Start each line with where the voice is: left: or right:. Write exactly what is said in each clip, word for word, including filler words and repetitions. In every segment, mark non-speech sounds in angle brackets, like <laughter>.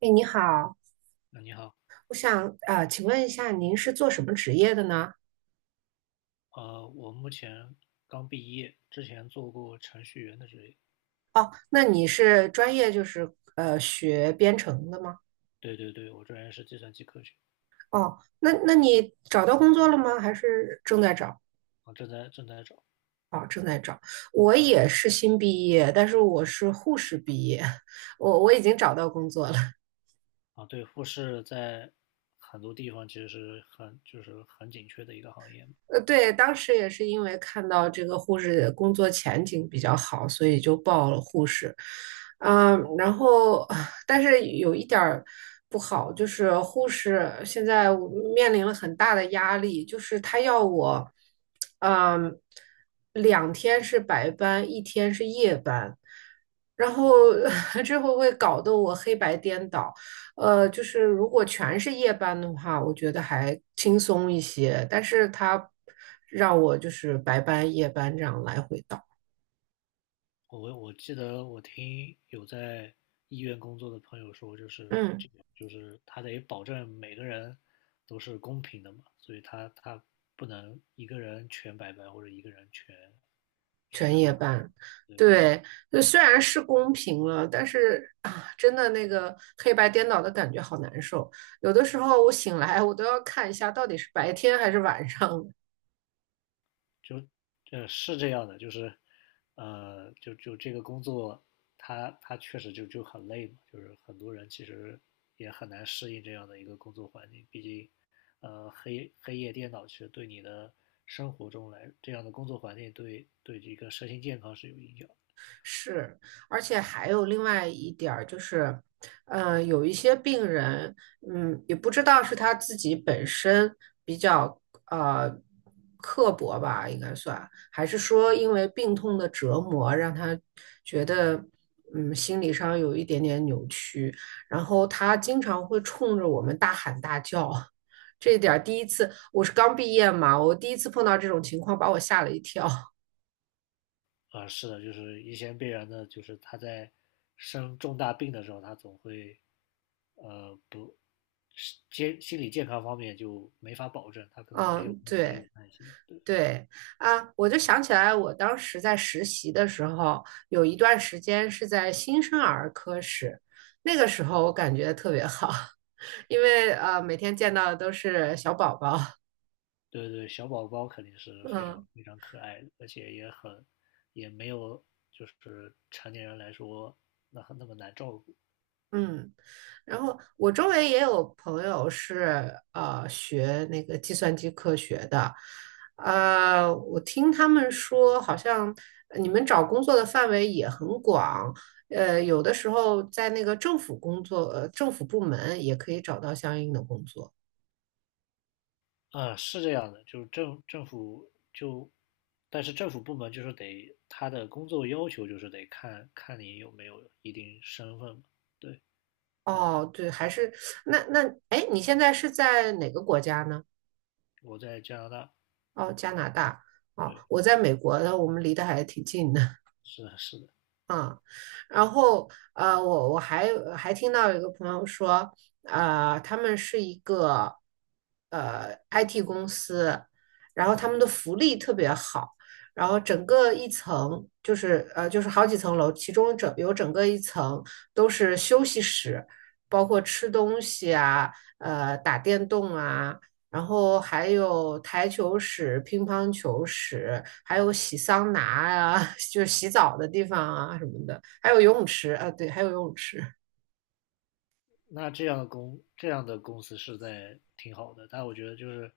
right: 哎，你好，
left: 那你好。
right: 我想啊，请问一下，您是做什么职业的呢？
left: 呃，我目前刚毕业，之前做过程序员的职业。
right: 哦，那你是专业就是呃学编程的吗？
left: 对对对，我专业是计算机科学。
right: 哦，那那你找到工作了吗？还是正在找？
left: 啊，正在正在找。
right: 哦，正在找。我
left: 啊
right: 也是新毕业，但是我是护士毕业，<laughs> 我我已经找到工作了。
left: 啊，对，护士在很多地方其实是很就是很紧缺的一个行业。
right: 呃，对，当时也是因为看到这个护士工作前景比较好，所以就报了护士。嗯，然后但是有一点儿不好，就是护士现在我面临了很大的压力，就是他要我，嗯，两天是白班，一天是夜班，然后 <laughs> 这会会搞得我黑白颠倒。呃，就是如果全是夜班的话，我觉得还轻松一些，但是他让我就是白班、夜班这样来回倒，
left: 我我记得我听有在医院工作的朋友说，就是
right: 嗯，
left: 这个就是他得保证每个人都是公平的嘛，所以他他不能一个人全白白，或者一个人全
right: 全
left: 全
right: 夜
left: 完满。
right: 班，
left: 对对，
right: 对，就虽然是公平了，但是啊，真的那个黑白颠倒的感觉好难受，有的时候我醒来我都要看一下到底是白天还是晚上，
left: 就呃是这样的，就是呃就就这个工作，他他确实就就很累嘛，就是很多人其实也很难适应这样的一个工作环境，毕竟呃黑黑夜电脑其实对你的生活中来这样的工作环境对对这个身心健康是有影响。
right: 是，而且还有另外一点儿就是，呃，有一些病人，嗯，也不知道是他自己本身比较呃刻薄吧，应该算，还是说因为病痛的折磨让他觉得，嗯，心理上有一点点扭曲，然后他经常会冲着我们大喊大叫。这一点儿第一次，我是刚毕业嘛，我第一次碰到这种情况，把我吓了一跳。
left: 啊，是的，就是一些病人呢，就是他在生重大病的时候，他总会，呃，不，是健心理健康方面就没法保证，他
right: <laughs>
left: 可能没有
right: 嗯，
left: 那么的
right: 对。
left: 有耐心。对
right: 对啊，我就想起来，我当时在实习的时候，有一段时间是在新生儿科室，那个时候我感觉特别好，<laughs> 因为呃每天见到的都是小宝宝，
left: 对对，小宝宝肯定是
right: <laughs>
left: 非常
right: 嗯。
left: 非常可爱的，而且也很，也没有就是成年人来说那很那么难照顾。
right: 嗯，然后我周围也有朋友是呃学那个计算机科学的，呃，我听他们说，好像呃你们找工作的范围也很广，呃，有的时候在那个政府工作，呃，政府部门也可以找到相应的工作。
left: 呃，是这样的，就是政政府就，但是政府部门就是得他的工作要求就是得看看你有没有一定身份嘛。对。嗯，
right: 哦，对，还是那那哎，你现在是在哪个国家呢？
left: 我在加拿大。
right: 哦，加拿大。哦，
left: 对，
right: 我在美国的，我们离得还挺近的。
left: 是的，是的。
right: 啊，然后呃，我我还还听到有一个朋友说，呃，他们是一个呃 I T 公司，然后他们的福利特别好，然后整个一层就是呃就是好几层楼，其中整有整个一层都是休息室，包括吃东西啊，呃打电动啊，然后还有台球室、乒乓球室，还有洗桑拿啊，<laughs> 就是洗澡的地方啊什么的，还有游泳池啊，对，还有游泳池，
left: 那这样的公这样的公司是在挺好的，但我觉得就是，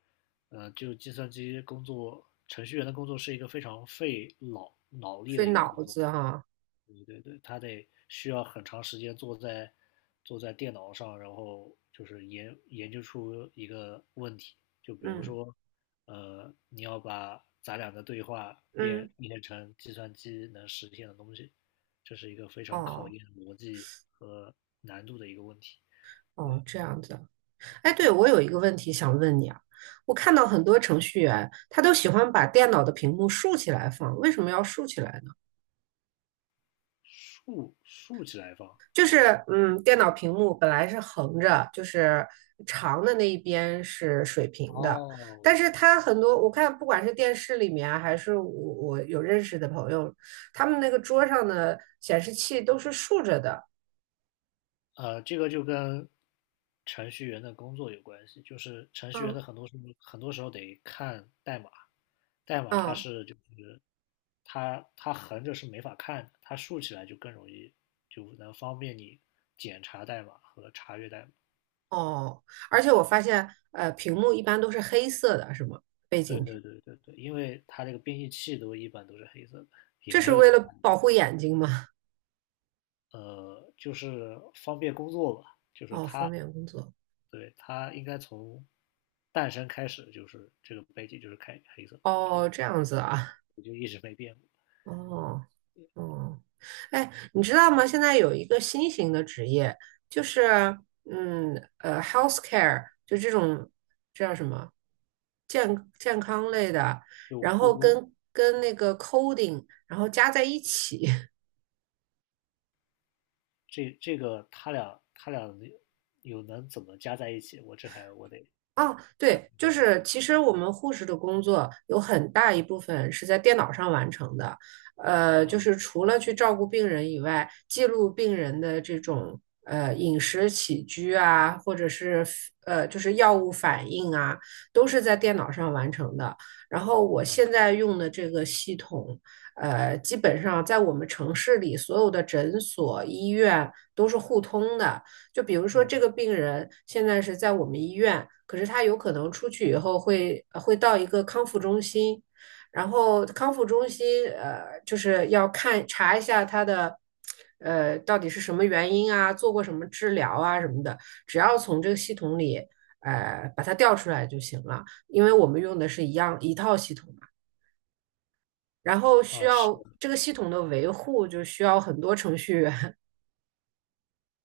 left: 呃，就计算机工作程序员的工作是一个非常费脑脑力
right: 费
left: 的一个
right: 脑
left: 工作。
right: 子哈、
left: 对对对，他得需要很长时间坐在坐在电脑上，然后就是研研究出一个问题，就比如
right: 嗯
left: 说，呃，你要把咱俩的对话变
right: 嗯，
left: 变成计算机能实现的东西，这是一个非常考
right: 哦
left: 验逻辑和难度的一个问题。
right: 哦，
left: 对，
right: 这样子。哎，对，我有一个问题想问你啊，我看到很多程序员他都喜欢把电脑的屏幕竖起来放，为什么要竖起来
left: 竖竖起来放。
right: 就是嗯，电脑屏幕本来是横着，就是长的那一边是水平的，
left: 哦，
right: 但是它很多我看不管是电视里面啊还是我我有认识的朋友，他们那个桌上的显示器都是竖着的，
left: 呃，这个就跟程序员的工作有关系，就是程序员
right: 嗯
left: 的很多时候很多时候得看代码，代码它
right: 嗯
left: 是就是它它横着是没法看的，它竖起来就更容易，就能方便你检查代码和查阅代码。
right: 哦，而且我发现呃屏幕一般都是黑色的，是吗？背
left: 对
right: 景屏，
left: 对对对对，因为它这个编译器都一般都是黑色的，也
right: 这
left: 没
right: 是
left: 有
right: 为
left: 其他
right: 了
left: 的。
right: 保护眼睛吗？
left: 呃，就是方便工作吧，就
right: <laughs>
left: 是
right: 哦，方
left: 它。
right: 便工作。
left: 对，它应该从诞生开始就是这个背景就是开黑色的，就
right: 哦，
left: 是
right: 这样子啊。
left: 我就一直没变过。
right: 哦。嗯，哎，你知道吗？现在有一个新型的职业，就是嗯呃，healthcare，就这种这叫什么健健康类的，
left: 就
right: 然
left: 故
right: 后
left: 宫，
right: 跟跟那个 coding，然后加在一起，<laughs>
left: 这这个他俩他俩能有能怎么加在一起，我这还我得
right: 啊，
left: 想
right: 对，
left: 这
right: 就
left: 样的
right: 是
left: 故
right: 其
left: 事。
right: 实我们护士的工作有很大一部分是在电脑上完成的，呃，就是
left: 啊
right: 除了去照顾病人以外，记录病人的这种呃饮食起居啊，或者是呃就是药物反应啊，都是在电脑上完成的。然后我现
left: 啊，
right: 在用的这个系统，呃，基本上在我们城市里所有的诊所、医院都是互通的，就比如说这个
left: 嗯，
right: 病人现在是在我们医院，可是他有可能出去以后会会到一个康复中心，然后康复中心呃就是要看查一下他的呃到底是什么原因啊，做过什么治疗啊什么的，只要从这个系统里呃把它调出来就行了，因为我们用的是一样一套系统嘛。然后需
left: 啊，是
right: 要
left: 的。
right: 这个系统的维护，就需要很多程序员。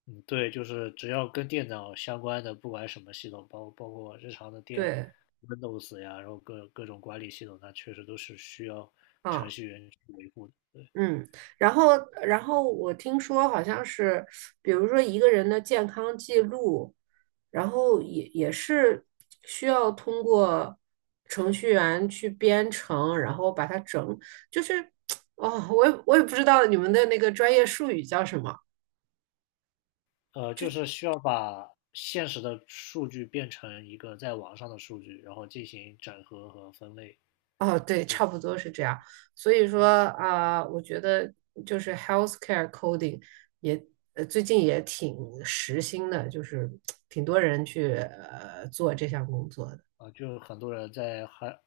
left: 嗯，对，就是只要跟电脑相关的，不管什么系统，包包括日常的
right: <laughs>
left: 电
right: 对，
left: Windows 呀，然后各各种管理系统，它确实都是需要程
right: 啊、
left: 序员去维护的。对。
right: 嗯，然后，然后我听说好像是，比如说一个人的健康记录，然后也也是需要通过程序员去编程，然后把它整，就是，<tsk> 哦，我也我也不知道你们的那个专业术语叫什么。
left: 呃，就是需要把现实的数据变成一个在网上的数据，然后进行整合和分类。
right: 哦，对，差不多是这样。所以说啊、我觉得就是 healthcare coding 也呃最近也挺时兴的，就是挺多人去呃做这项工作的。
left: 啊，就很多人在 health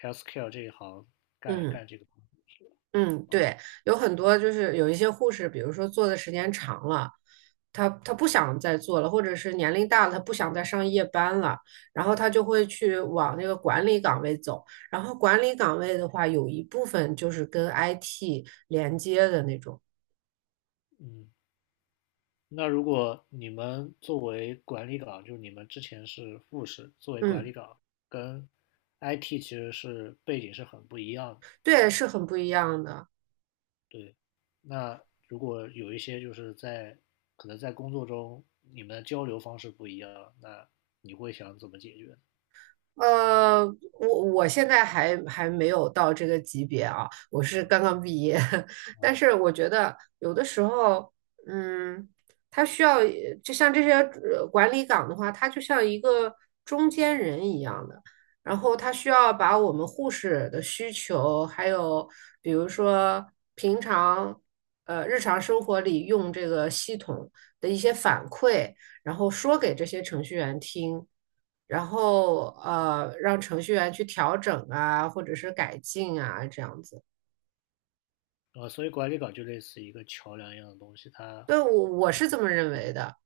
left: healthcare 这一行干
right: 嗯
left: 干这个工作。
right: 嗯，
left: 啊。呃
right: 对，有很多就是有一些护士，比如说做的时间长了，他他不想再做了，或者是年龄大了，他不想再上夜班了，然后他就会去往那个管理岗位走。然后管理岗位的话，有一部分就是跟 I T 连接的那种。
left: 嗯。那如果你们作为管理岗，就是你们之前是护士，作为管
right: 嗯，
left: 理岗跟 I T 其实是背景是很不一样的。
right: 对，是很不一样的。
left: 对。那如果有一些就是在可能在工作中你们的交流方式不一样，那你会想怎么解决
right: 呃，我我现在还还没有到这个级别啊，我是刚刚毕业，<laughs> 但
left: 啊？
right: 是我觉得有的时候，嗯，它需要就像这些呃管理岗的话，它就像一个中间人一样的，然后它需要把我们护士的需求，还有比如说平常呃日常生活里用这个系统的一些反馈，然后说给这些程序员听。然后呃，让程序员去调整啊，或者是改进啊，这样子。
left: 呃，所以管理岗就类似一个桥梁一样的东西，它
right: 对，我我是这么认为的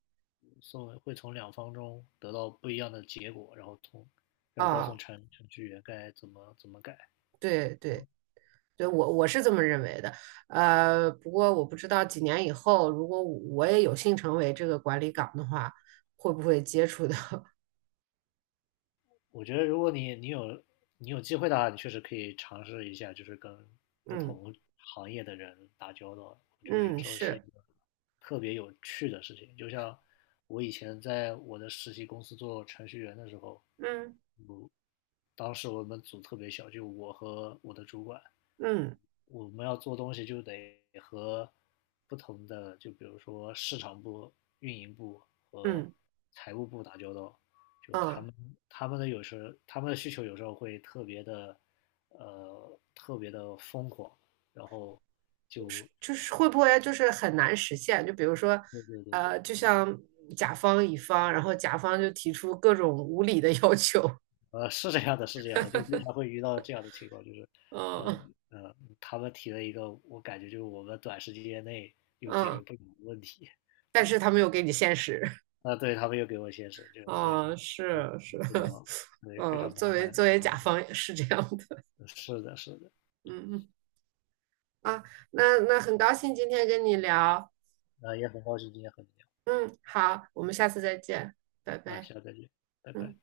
left: 送会从两方中得到不一样的结果，然后从然后告诉
right: 啊，
left: 程程序员该怎么怎么改
right: 对
left: 啊。
right: 对对，我我是这么认为的。呃，不过我不知道几年以后，如果我也有幸成为这个管理岗的话，会不会接触到？<laughs>
left: 我觉得如果你你有你有机会的话，你确实可以尝试一下，就是跟不
right: 嗯
left: 同行业的人打交道。我觉得有
right: 嗯，
left: 时候是一
right: 是，
left: 个特别有趣的事情。就像我以前在我的实习公司做程序员的时候，
right: 嗯
left: 我当时我们组特别小，就我和我的主管，
right: 嗯
left: 我们要做东西就得和不同的，就比如说市场部、运营部和
right: 嗯
left: 财务部打交道。就他
right: 嗯。
left: 们他们的有时他们的需求有时候会特别的，呃，特别的疯狂，然后就。
right: 就是会不会就是很难实现？就比如说，
left: 对对对对，
right: 呃，就像甲方乙方，然后甲方就提出各种无理的 <laughs> 要求，
left: 呃，是这样的，是这样的，就经常会遇到这样的情况，就是，呃
right: 嗯
left: 呃，他们提了一个，我感觉就是我们短时间内又解
right: 嗯，
left: 决不了的问题。
right: 但是
left: 对，
right: 他没有给你现实，
left: 啊，对，他们又给我解释，就，对，
right: 啊、
left: 就
right: 是是，
left: 非常，
right: <laughs>
left: 对，非
right: 嗯，
left: 常
right: 作
left: 麻
right: 为
left: 烦
right: 作为
left: 麻
right: 甲
left: 烦，
right: 方也是这样的，
left: 是的，是的。
right: 嗯嗯啊，那那很高兴今天跟你聊，
left: 啊，也很高兴今天和你
right: 嗯，好，我们下次再见，拜
left: 聊，啊，
right: 拜，
left: 下次再见，拜拜。
right: 嗯。